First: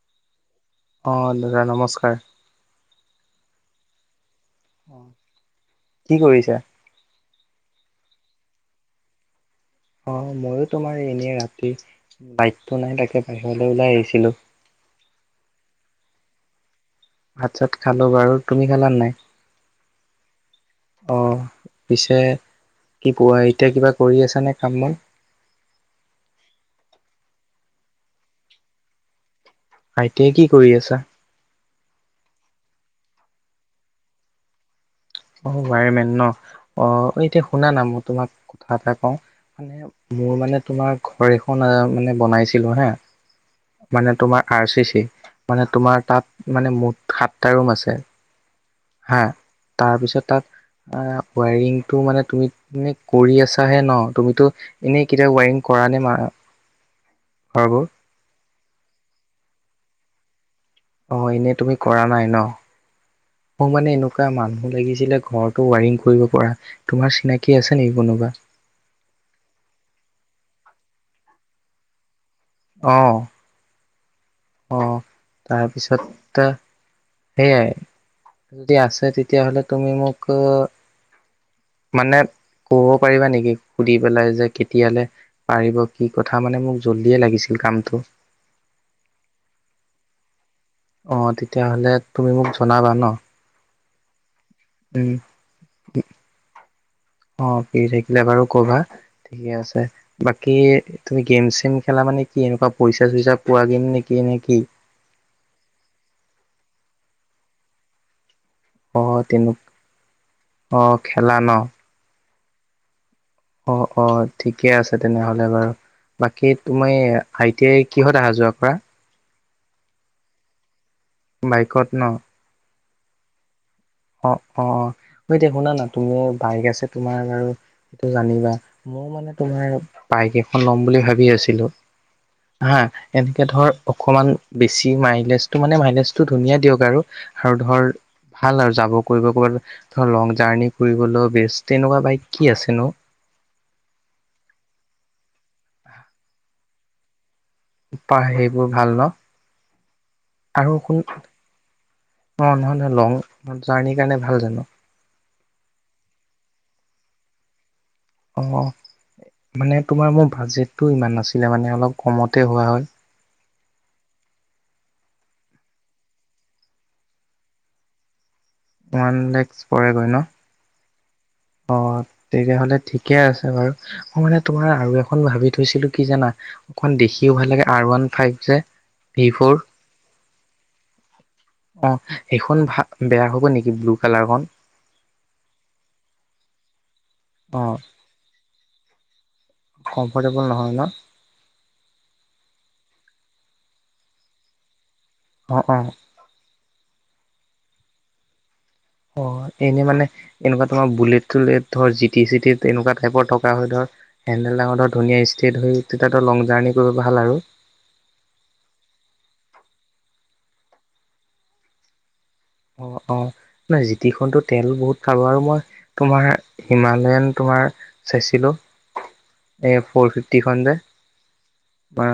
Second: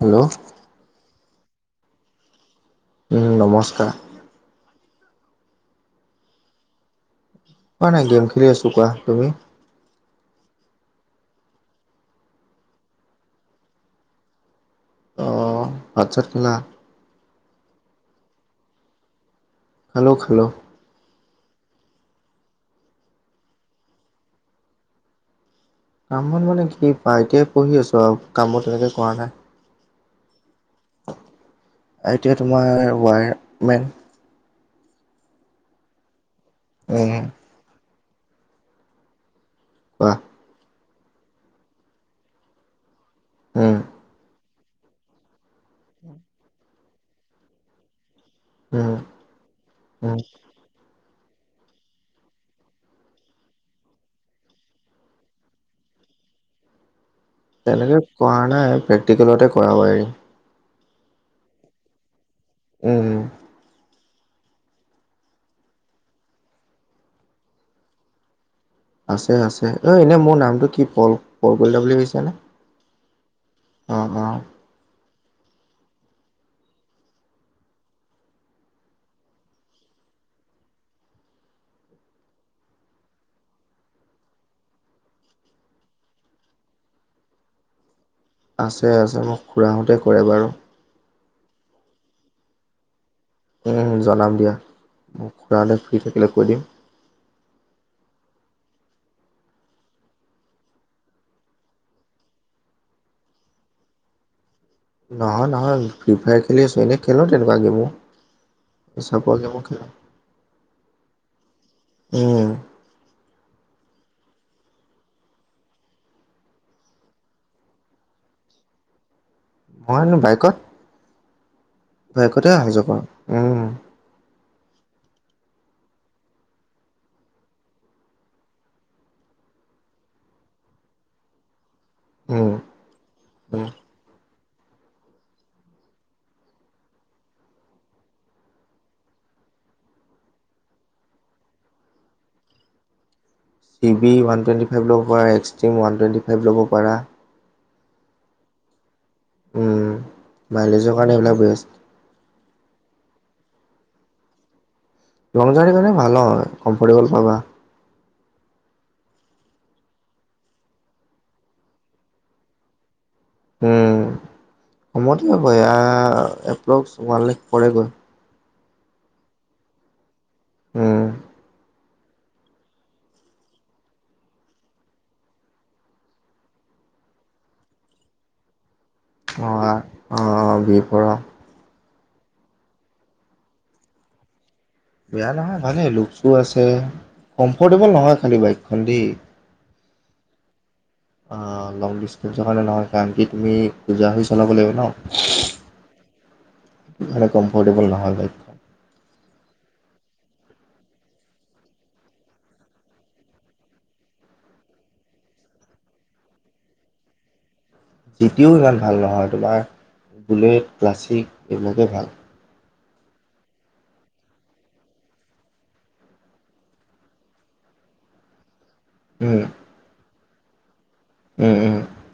Hello অ দাদা নমস্কাৰ। উম নমস্কাৰ কি কৰিছা? মই এনেই‌ গেম খেলি আছো কোৱা তুমি? অ মইয়ো তোমাৰ এনে ৰাতি বাইকটো নাই তাকে বাহিৰলৈ ওলাই আহিছিলো। অ ভাত চাত খালা? ভাত চাত খালো বাৰু তুমি খালা নাই? খালো খালো। অ পিছে কি কোৱা এতিয়া কিবা কৰি আছা নে কাম বন? কাম বন মানে কি পোৱা আই টি আই পঢ়ি আছো আও কাম বন তেনেকে কৰা নাই। আই টি আই কি কৰি আছা? আই টি আই তোমাৰ ৱায়াৰমেন অ ৱায়ৰমেন ন অ উম এতিয়া শুনা না মই তোমাক কথা এটা কওঁ মানে কোৱা মোৰ মানে তোমাৰ ঘৰ এখন মানে বনাইছিলো হে উম মানে তোমাৰ আৰ চি চি মানে তোমাৰ তাত মানে মুঠ সাতটা ৰুম আছে। উম। হা উম তাৰপিছত তাত আ ৱায়ৰিংটো মানে তুমি এনে কৰি আছাহে ন তুমিতো এনেই কেতিয়াও ৱাইৰিং কৰা নে মা তেনেকে কৰা নাই প্ৰেক্টিকেলতে কৰাবাৰি। অ এনেই তুমি কৰা নাই ন? উম। মোৰ মানে এনেকুৱা মানুহ লাগিছিলে ঘৰৰতো ৱাৰিং কৰিব পৰা। তোমাৰ চিনাকি আছে নেকি কোনোবা? আছে আছে ঐ এনেই মোৰ নামটো কি পল পল বুলি ভাবিছানে? অ। অঁ অঁ। অঁ তাৰপিছত এতিয়া সেইয়াই যদি আছে তেতিয়াাহলে তুমি মোকো মানে কব পাৰিবা নেকি সুধি পেলাই যে কেতিয়ালে পাৰিব কি কথা মানে মোক জল্দিয়ে লাগিছিল কামটো। আছে আছে মোৰ খুৰাহঁতে কৰে বাৰু। অ তেতিয়াহ'লে তুমি মোক জনাবা ন? উম জনাম দিয়া। উম খুৰালে ফ্ৰী থাকিলে কৈ দিম। অ ফ্ৰী থাকিলে বাৰু কবা ঠিকে আছে। বাকী তুমি গেম - চেম খেলা মানে কি এনেকুৱা পইচা - চইচা পোৱা গেম নেকি নে নেকি? নহয় - নহয় ফ্ৰী ফায়াৰ খেলি আছোঁ এনেই খেলোঁ তেনেকুৱা গেমো। অ চপোৱাে তেনে গেমো খেলো অ খেলা ন ওম। অ অ ঠিকে আছে তেনেহ'লে বাৰু। বাকী তুমিৰ আই টি আইৰ কিহত অহা যোৱা কৰা? মইনো বাইকত। বাইকত ন? বাইকতে আহা যোৱা কৰ? উম। অ অ অ ঐ এতিয়া শুনা না তুমি বাইক আছে তোমাৰ বাৰু সটো জানিবা মই মানে তোমাৰ বাইক এখন ল'ম বুলি ভাবি আছিলো? উম হা এনেকে উম। ধৰ অকমান বেছি মাইলেজটো মানে মাইলেজটো ধুনীয়া দিয়ক আৰু আৰু ধৰ ভাল আৰু যাব কৰিব ক'ৰবাত ধৰ লং জাৰ্ণি কৰিবলৈ বেষ্ট তেনেকুৱা বাইক কি আছেনো? C V one twenty five ল'ব পাৰা এক্সট্ৰিম ওৱান টুৱেটি ফাইভ ল'ব পাৰা? পা সেইবোৰ ভাল ন উম। আৰু মাইলেজৰ শোন কাৰণে অ এইবিলাক বেষ্ট নহয় - নহয় লং জাৰ্ণিৰ কাৰণে ভাল জানো? লং জাৰ্ণি কাৰণে ভাল হয়, কমফৰ্টেবল পাবা। অঁ মানে তোমাৰ মোৰ বাজেটটো ইমান নাছিলে মানে অলপ কমতে হোৱা হয়। উম কমতে হ'ব এয়া এপ্ৰক্স ওৱান লেখ পৰেগৈ। ওৱান লেক্স পৰেগৈ ন? ওম। অ তেতিয়াহ'লে ঠিকে আছে বাৰু, মই মানে তোমাৰ আৰু এখন ভাবি থৈছিলো কি জানা? অকমান দেখিও ভাল লাগে আৰ ওৱান ফাইভ যে। ভি ফ'ৰ অ অ বিহ পৰা। অ সেইখন ভা বেয়া হ'ব নেকি ব্লু কালাৰখন? বেয়া নহয় ভালেই লুকচটো আছে, অ কমফৰ্টেবল নহয় খালী বাইকখন দেই। কমফৰ্টেবল নহয় ন? অঁ লং ডিচষ্টেঞ্চৰ কাৰণে নহয় কাৰণ কি তুমি কুজা হৈ চলাব লাগিব ন? অ অ। হেনে কম্ফৰ্টেবল নহয় বাইক। অ এনেই মানে এনেকুৱা তোমাৰ বুলেট চুলেট ধৰ জি টি চিটিত এনেকুৱা টাইপৰ থকা হয় ধ হেণ্ডেল ডাঙৰ ধৰ ধুনীয়া ষ্ট্ৰেট হৈ তেতিয়াতো লং জাৰ্ণি কৰিব ভাল আৰু জিটিও ইমান ভাল নহয় তোমাৰ বুলেট ক্লাছিক এইবিলাকেই ভাল অঁ অঁ ন জিটিখন টো তেল বহুত খাব আৰু মই তোমাৰ হিমালয়ান তোমাৰ চাইছিলো ওম এ ফ'ৰ ফিফটিখন যে উম উম বা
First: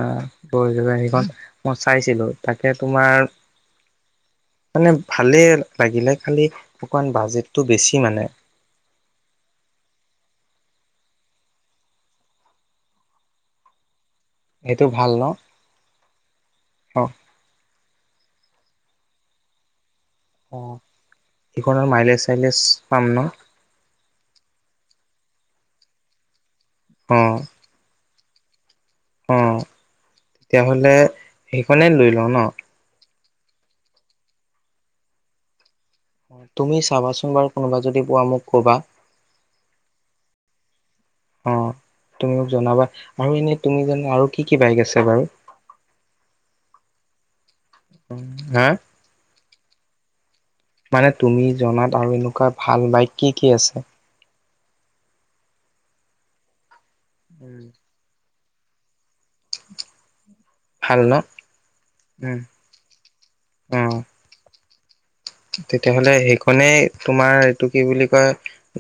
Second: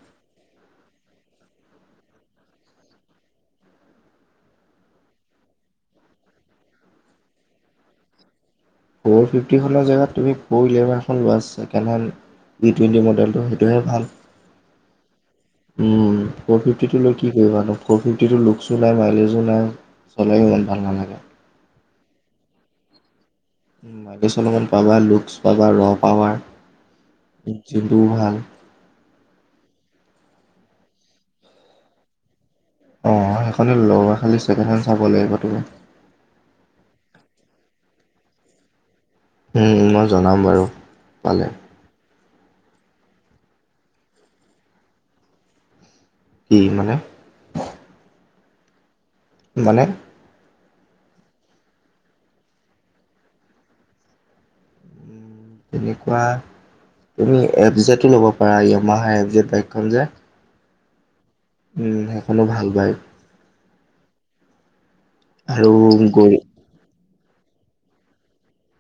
গ জা সেইখন মই চাইছিলো তাকে তোমাৰ মানে ভালেই লাগিলে খালি অকমান বাজেটটো বেছি মানে ফ'ৰ ফিফটিখনৰ জেগাত তুমি 'ফৰ হুইলাৰ এখন লোৱাছ second hand G twenty model সেইটোহে ভাল। সেইটো ভাল ন, ওম ফ ফিফটিটো অ লৈ কি কৰিবা ন ফ ফিফটি লুকচো নাই মাইলেজো নাই হ'লেও ইমান ভাল নালাগে। সিখনৰ মাইলেজ চাইলেজ পাম ন মাইলেজ অলমান পাবা লুক্চ পাবা ৰ পাবা অ জিলটোও ভাল অঁ তেতিয়া হ'লে সেইখনেই লৈ লওঁ ন। অঁ সেইখনে ল খালি ছেকেণ্ড হেড চাব লাগিব, তুমি তুমি চাবাচোন বাৰু কোনোবা যদি পোৱা মোক কবা। ওম মই জনাম বাৰু পালে অ তুমি মোক জনাবা আৰু এনে তুমি যে আৰু কি কি বাইক আছে বাৰু কি মানে? হে মানে? মানে তুমি জনাত আৰু এনেকুৱা ভাল বাইক কি কি আছে? তেনেকুৱা তুমি এফজেতো ল'ব পাৰা য়ামাহা এফ জেত বাইকখন যে ভাল ন! ওহ সেইখনো ভাল বাইক। উম। আৰু তেতিয়াহ'লে গৰি সেইখনেই তোমাৰ এইটো কি বুলি কয়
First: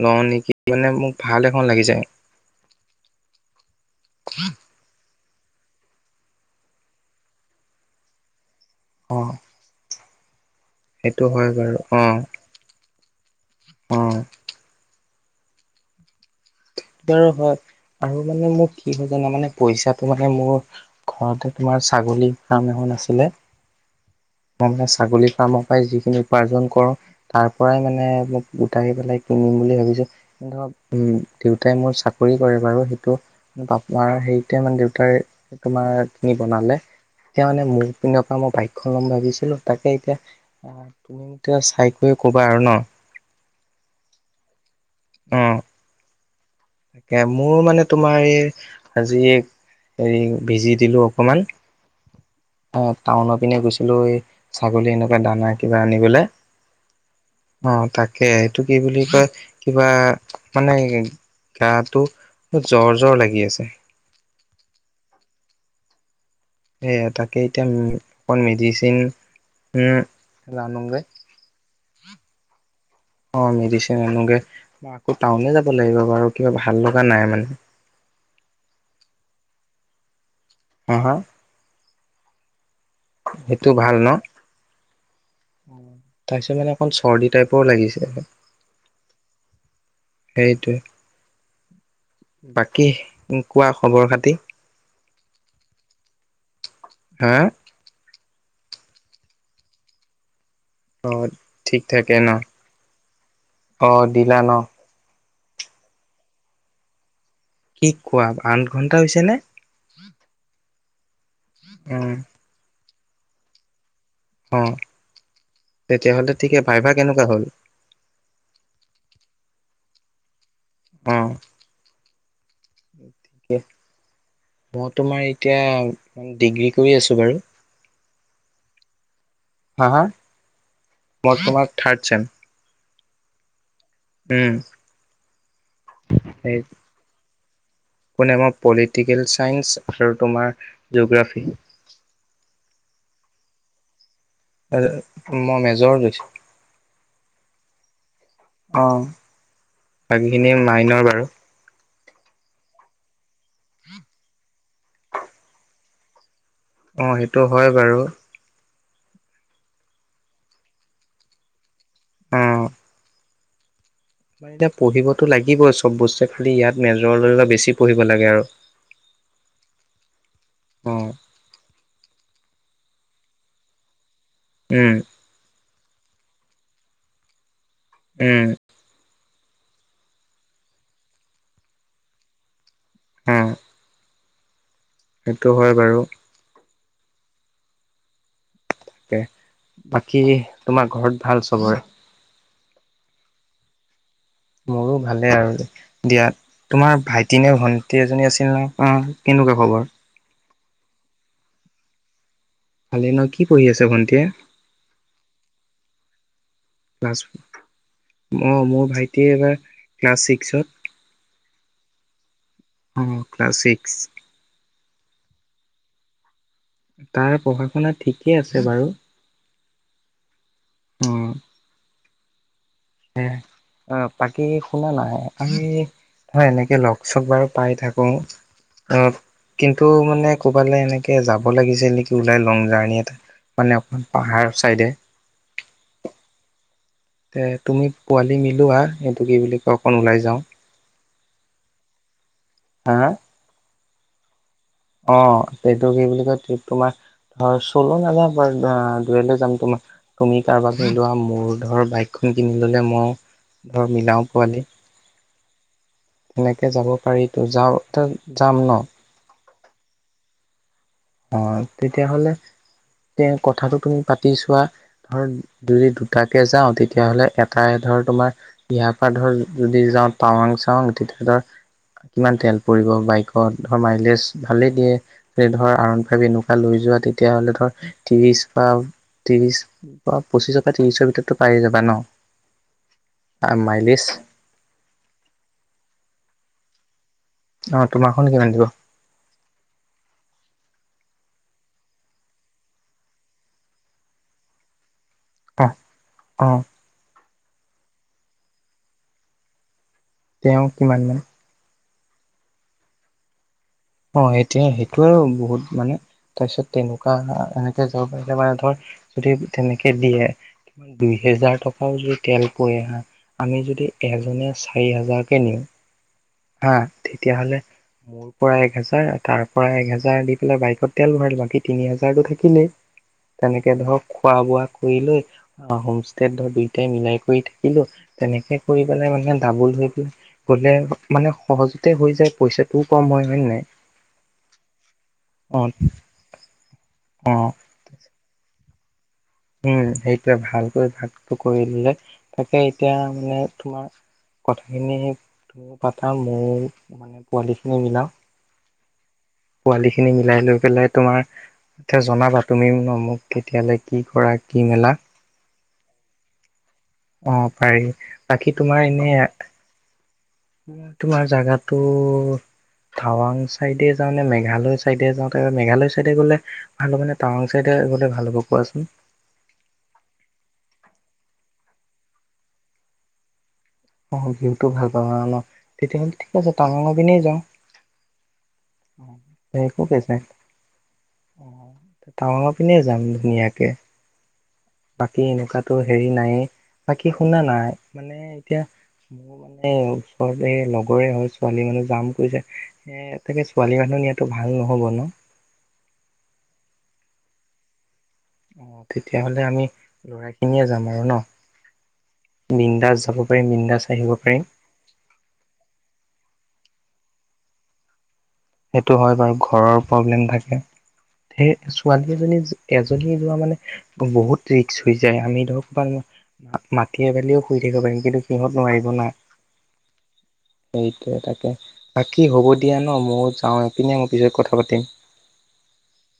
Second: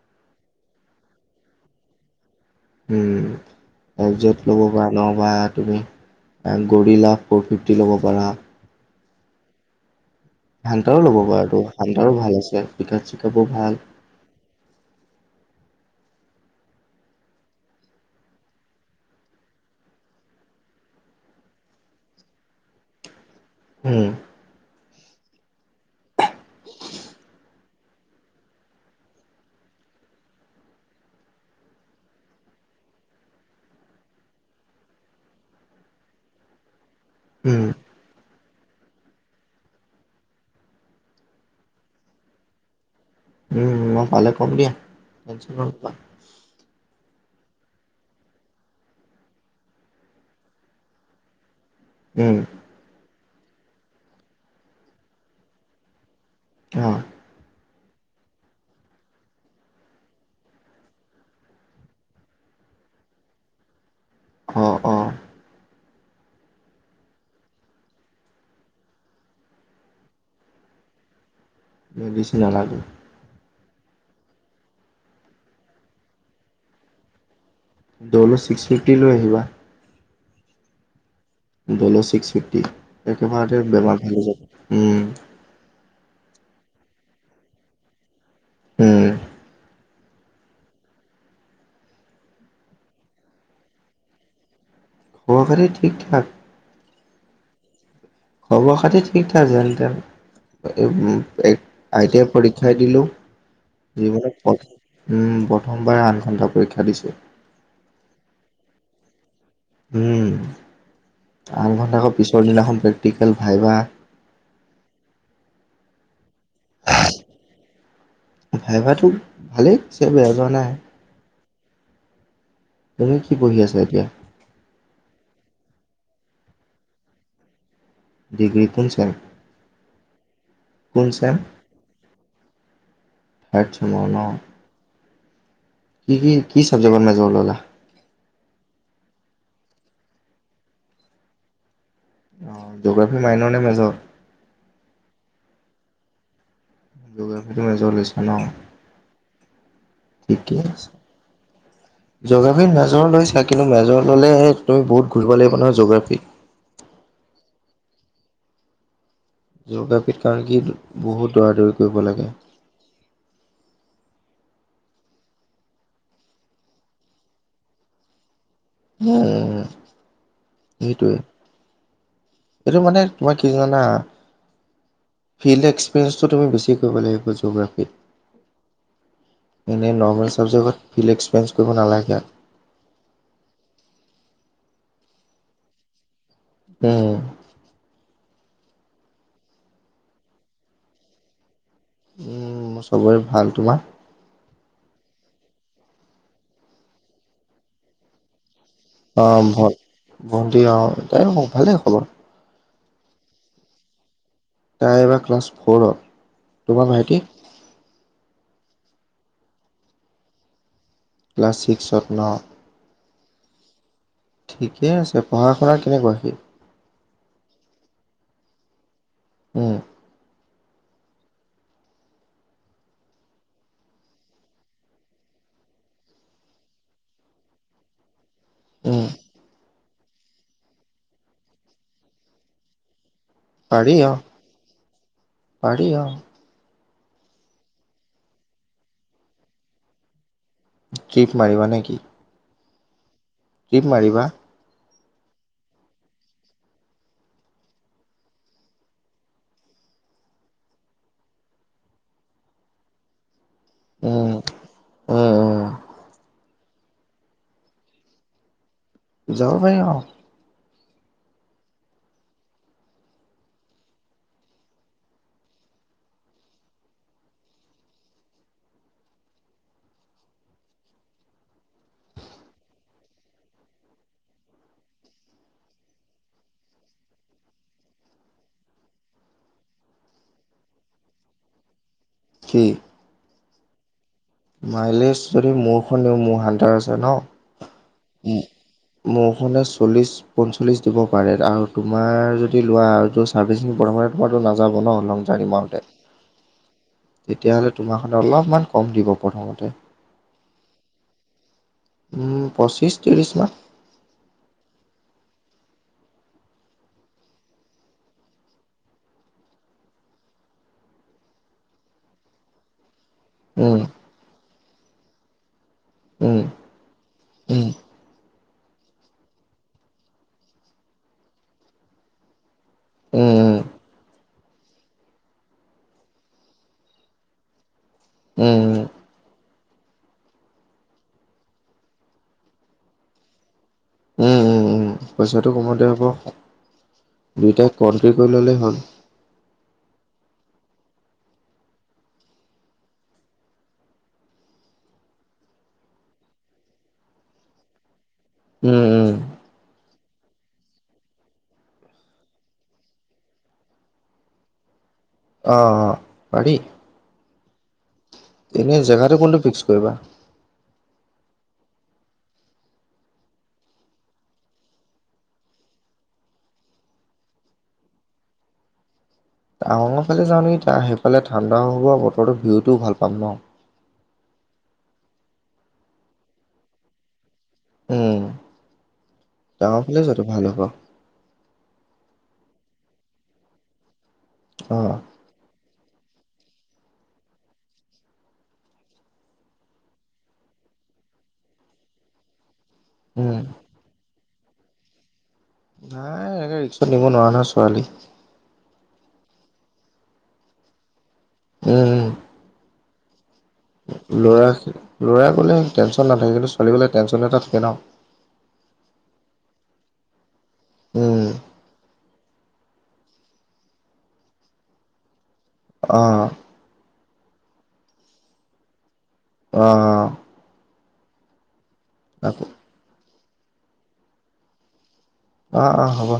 লওঁ নেকি, মানে মোক ভাল এখন লাগি যায়। উম এফজেট ল'ব পাৰা নহবা তুমি গৰিলা ফ'ৰ ফিফটি ল'ব পাৰা। অঁ। হান্তাও ল'ব পাৰ তো বাৰু হান্তাও ভাল আছে পিকাব চিকাবও ভাল। উম, স বাৰ হয় আৰু মানে মোৰ কি হয় জানা মানে পইচাটো মানে মোৰ ঘৰতে তোমাৰ ছাগলী ফাৰ্ম এখন আছিলে। উম, মই মানে ছাগলী ফাৰ্মৰ পৰাই যিখিনি উপাৰ্জন কৰো তাৰ পৰাই মানে মোক গোটাই পেলাই কিনিম বুলি ভাবিছোঁ ধৰক, উ দেউতাই মোৰ চাকৰি কৰে, বাৰু সেইটো পাপাৰ হেৰিতে মানে দেউতাৰ তোমাৰ খিনি বনালে তেতিয়া উম, মানে মোক। তপ পৰা মই বাইকখন ল'ম ভাবিছিলো, তাকে এতিয়া তুমি এতিয়া চাই কৰি ক'বা আৰু ন। উম, মই পালে কম দিয়া। অ টেনচন নলবা। তাকে, মোৰ মানে তোমাৰ এই আজি হেৰি, ভিজি দিলোঁ অকণমান। উম। এ টাউনৰ পিনে গৈছিলো এই, ছাগলী এনেকুৱা দানা কিবা আনিবলে। অঁ। অঁ তাকে এইটো কি বুলি কয় কিবা মানে গাটো ব জ্বৰ জ্বৰ লাগি আছে। অঁ অঁ। সেয়া তাকে এতিয়া উম অকণ মেডিচিন উম লানোগে। মই বেছি নালাগো। অ মেডিচিন আনোগে, আকৌ টাউনে যাব লাগিব বাৰু কিবা ভাল লগা নাই মানে। দলো, ছিক্স ফিফ্টি লৈ আহিবা। হ হা? দলো ছিক্স ফিফটি, একেবাৰতে সেইটো বেমাৰ ন ভাল হৈ যাব উম। তাৰপিছত মানে অকণ চৰ্দি টাইপৰ লাগিছে। উম। সেইটোৱে। বাকী উম কোৱা খবৰ খাতি? খবৰ -খাতি ঠিক ঠাক? হা? খবৰ খাতি ঠিক ঠাক যেন তেন। এ ওম, এ, ঠিক আই টি থাকে আই ন পৰীক্ষাই দিলো অ জীৱনত দিলা প ন উম প্ৰথমবাৰ আঠ ঘণ্টা পৰীক্ষা দিছোঁ। কি কোৱা আঠ ঘণ্টা হৈছে নে? উম, আঠ ঘন্টা আকৌ অ', পিছৰ দিনাখন প্ৰেক্টিকেল, ভাইবা হ। তেতিয়া হ'লে ঠিকে ভাইভা কেনেকুৱা হ'ল? ভাইভাটো ভালে হৈছে, বেয়া যোৱা নাই। অ। তুমি কি পঢ়ি ঠিকে, আছা এতিয়া? মই তোমাৰ এতিয়া ডিগ্ৰী কৰি আছো বাৰু। ডিগ্ৰী কোন চেম? হা হা কোন চেম? মই তোমাৰ থাৰ্ড ছেম। থাৰ্ড ছেমৰ ন? উম। কি কি এই কি চাবজেটৰ মেজৰ ল'লা? কোনে মই পলিটিকেল ছাইন্স আৰু তোমাৰ জগ্ৰাফী। অ জ'গ্ৰাফি মাইনৰ নে মেজৰ? আ তে মই মেজৰ লৈছো। জিঅ'গ্ৰাফীটো মেজৰ লৈছা ন? অ বাকীখিনি মাইনৰ বাৰু। জ'গ্ৰাফী মেজৰ লৈছা কিন্তু মেজৰ ল'লে তুমি বহুত পঢ়িব লাগিব নহয় জগ্ৰাফী। অ সেইটো হয় বাৰু। জ'গ্ৰাফী কাৰণে কি বহুত দৌৰা দৌৰি কৰিব লাগে। অঁ। মই এতিয়া পঢ়িবটো লাগিবই চব বস্তুৱে খালি ইয়াত মেজৰলৈ ললে বেছি পঢ়িব লাগে আৰু। উম। অ', সেইটোৱে, এইটো মানে তোমাৰ কি জানা উম। ফিল্ড এক্সপেৰিয়ঞ্চটো তুমি বেছি কৰিব লাগিব জঅ'গ্ৰাফীত। উম। এনেই নৰ্মেল ছাবজেক্টত ফিলিক্স পেঞ্চ কৰিব নালাগে। উম। সেইটো হয় বাৰু। উম। কে বাকী তোমাৰ ঘৰত ভাল চব? মোৰ চবৰে ভাল। তোমাৰ? মোৰো ভালে আৰু দিয়া। তোমাৰ ভাইটি নে ভণ্টি এজনী আছিল ন? অ কেনেকুৱা ভ খবৰ? ভণ্টি অ তাই ভালেই খবৰ। ভালে ন কি পঢ়ি আছে ভণ্টিয়ে? তাই বা ক্লাছ ফো'ৰত। ক্লাছ অ মোৰ ভাইটিয়ে এবাৰ ক্লাছ ছিক্সত। ক্লাছ ছিক্সত ন? অ ক্লাছ ছিক্স। ঠিকে আছে। পঢ়া শুনা কেনেকুৱা সি? তাৰ পঢ়া শুনা ঠিকেই আছে বাৰু। উম। অ। অ বাকী শুনা নাই। আমি হয় এনেকৈ লগ চক বাৰু পাই থাকোঁ। অ উম কিন্তু মানে ক'ৰবালে এনেকে যাব লাগিছিল নেকি ওলাই লং জাং এটাত। মানে পাৰি অকণমান অ পাহাৰ চাইডে। পাৰি অ। এ তুমি পোৱালি মিলোৱা সেইটো কি বুলি কয় অকণ ওলাই যাওঁ। ট্ৰিপ মাৰিবা নে কি? হা। ট্টিপ মাৰিবা। অ এইটো কি বুলি কয় ট্ৰিপ তোমাৰ হয়, চলো নাযাও বাৰ দুয়লে যাম তোমা। তুমি কাৰবাক লৈ লোৱা মূৰ ধৰ বাইকখন কিনি ললে ম ধৰ মিলাও উম পোৱালি। উম উম এনেকৈ যাব পাৰিতো, যাওঁতে যাম ন? যাব পাৰি অ। অ তেতিয়াহলে এ কথাটো তুমি পাতি চোৱা। ধৰ যদি দুটাকে যাওঁ তেতিয়াহ'লে এটাই ধৰ তোমাৰ ইয়াৰ পৰা ধৰ যদি যাওঁ টাৱাং চাৱাং তেতিয়া ধৰ। কিমান তেল পৰিব বাইকত ধৰ মাইলেজ ভালেই দিয়ে সে ধৰা কাৰণ এনেকুৱা লৈ যোৱা তেতিয়াহ'লে ধৰ ত্ৰিশ বা ত্ৰিশ পঁচিশ কা ত্ৰিশৰ ভিতৰতো পাইয়ে যাবা ন। কি? আ মাইলেছ। মাইলেজ যদি মোৰখনও মোৰ হান্তাৰ আছে ন। অ তোমাৰখনো কিমান দিব? মোৰখনে চল্লিছ। পঞ্চল্লিছ দিব পাৰে আৰু তোমাৰ যদি লোৱা আৰু য ছাৰ্ভিচিং প্ৰথমতে তোমাৰতো নাযাব ন লং। ৰানিং অ মাৰোতে, অ তেতিয়াহ'লে তোমাৰ অলপমান কম দিব প্ৰথমতে। তেওঁ কিমান মান? উম পঁচিশ ত্ৰিশ মান। অ সেটোয় সেইটো আৰু বহুত মানে তাৰপিছত তেনেকুৱা এনেকে যাব পাৰিলে মানে ধৰ যদি তেনেকে দিয়ে, দুই হেজাৰ টকাও যদি তেল পোৱে হা। আমি যদি উম এজনে চাৰি হাজাৰকে নিওঁ উম হা তেতিয়াহ'লে উম মোৰ পৰা এক হেজাৰ তাৰ পৰা এক হেজাৰ দি পেলাই বাইকত তেল ভৰালো বাকী তিনি হাজাৰতো থাকিলেই। উম তেনেকে ধৰক খোৱা বোৱা কৰি লৈ অ' হোমষ্টে ধৰ দুইটাই মিলাই কৰি থাকিলো, উম তেনেকে উম কৰি পেলাই মানে ডাবল হৈ পাই গলে মানে সহজতে হৈ যায় পইচাটোও কম হয় হয় নে নাই? উম উম উম পইচাটো অ অ কমাতে হ'ব, দুইটাই কমট্ৰী কৰি ল'লেই হ'ল। উম, সেইটোৱে ভালকৈ ভাগটো কৰি দিলে তাকে এতিয়া মানে তোমাৰ কথাখিনি তুমি পাতা ময় মানে পোৱালিখিনি মিলাও। উম, উম। পোৱালিখিনি মিলাই লৈ পেলাই তোমাৰ জনাবা তুমি মোক কেতিয়ালে কি পৰা কি মেলা? অ' অ' পাৰি। অ' পাৰি, বাকী এনে তোমাৰ জেগাটো এনেই কোনটো ফিক্স কৰিবা? তোমাৰ জাগাটো টাৱাং চাইডে যাওঁ নে, মেঘালয় চাইডে যাওঁ তাৰ মেঘালয় চাইডে গ'লে ভাল মানে টাৱাং চাইডে গ'লে ভাল হ'ব কোৱাচোন? টাৱাংৰ ফালে যাওঁ নেকি তাৰ সেইফালে ঠাণ্ডা হোৱা বতৰৰ ভিউটোও ভাল পাম ন'? অ' ভীও ভাল পাওঁ ন তেতিয়াহ'লে ঠিক আছে টাৱাংৰ পিনে যাওঁ। উম, একো কেচ টাৱাংৰফালে নাই যোৱাটো ভাল হ'ব। টাৱাঙৰ পিনে যাম ধুনীয়াকৈ। অঁ। বাকী এনেকুৱাতো হেৰি নাই, বাকী শুনা নাই মানে এতিয়া মোৰ মানে ওচৰতে লগৰে হয় ছোৱালী মানে জাম কৈছে। এ, উম। তাকে ছোৱালী মানুহ নিয়াতো ভাল নহ'ব ন? নাই এনেকে ৰিক্সত নিব নোৱাৰা নহয় ছোৱালী। অ তেতিয়াহ'লে আমি লৰাখিনিয়ে যাম আৰু ন? উম উম। বিন্দাচ যাব পাৰি মি ল'ৰা ল'ৰা গ'লে টেনশ্যন নাথাকে কিন্তু ছোৱালী গোলে টেনশ্যন এটা থাকে ন'! সেইটো হয় বাৰু ঘৰৰ প্ৰব্লেম থাকে। উম, সেই ছোৱা এজনী এজনী যোৱা মানে বহুত ৰিক্স হৈ যায় আমি অ', ধৰক মাটি এ ভালিও শুই থাকিব পাৰিম কিন্তু সিহঁত নোৱাৰিব না? অ অ। সেইটোৱে তাকে বাকী অ', হ'ব দিয়া ন মই যাওঁ এপিনে মই পিছত কথা পাতিম। অ -অ হ'ব।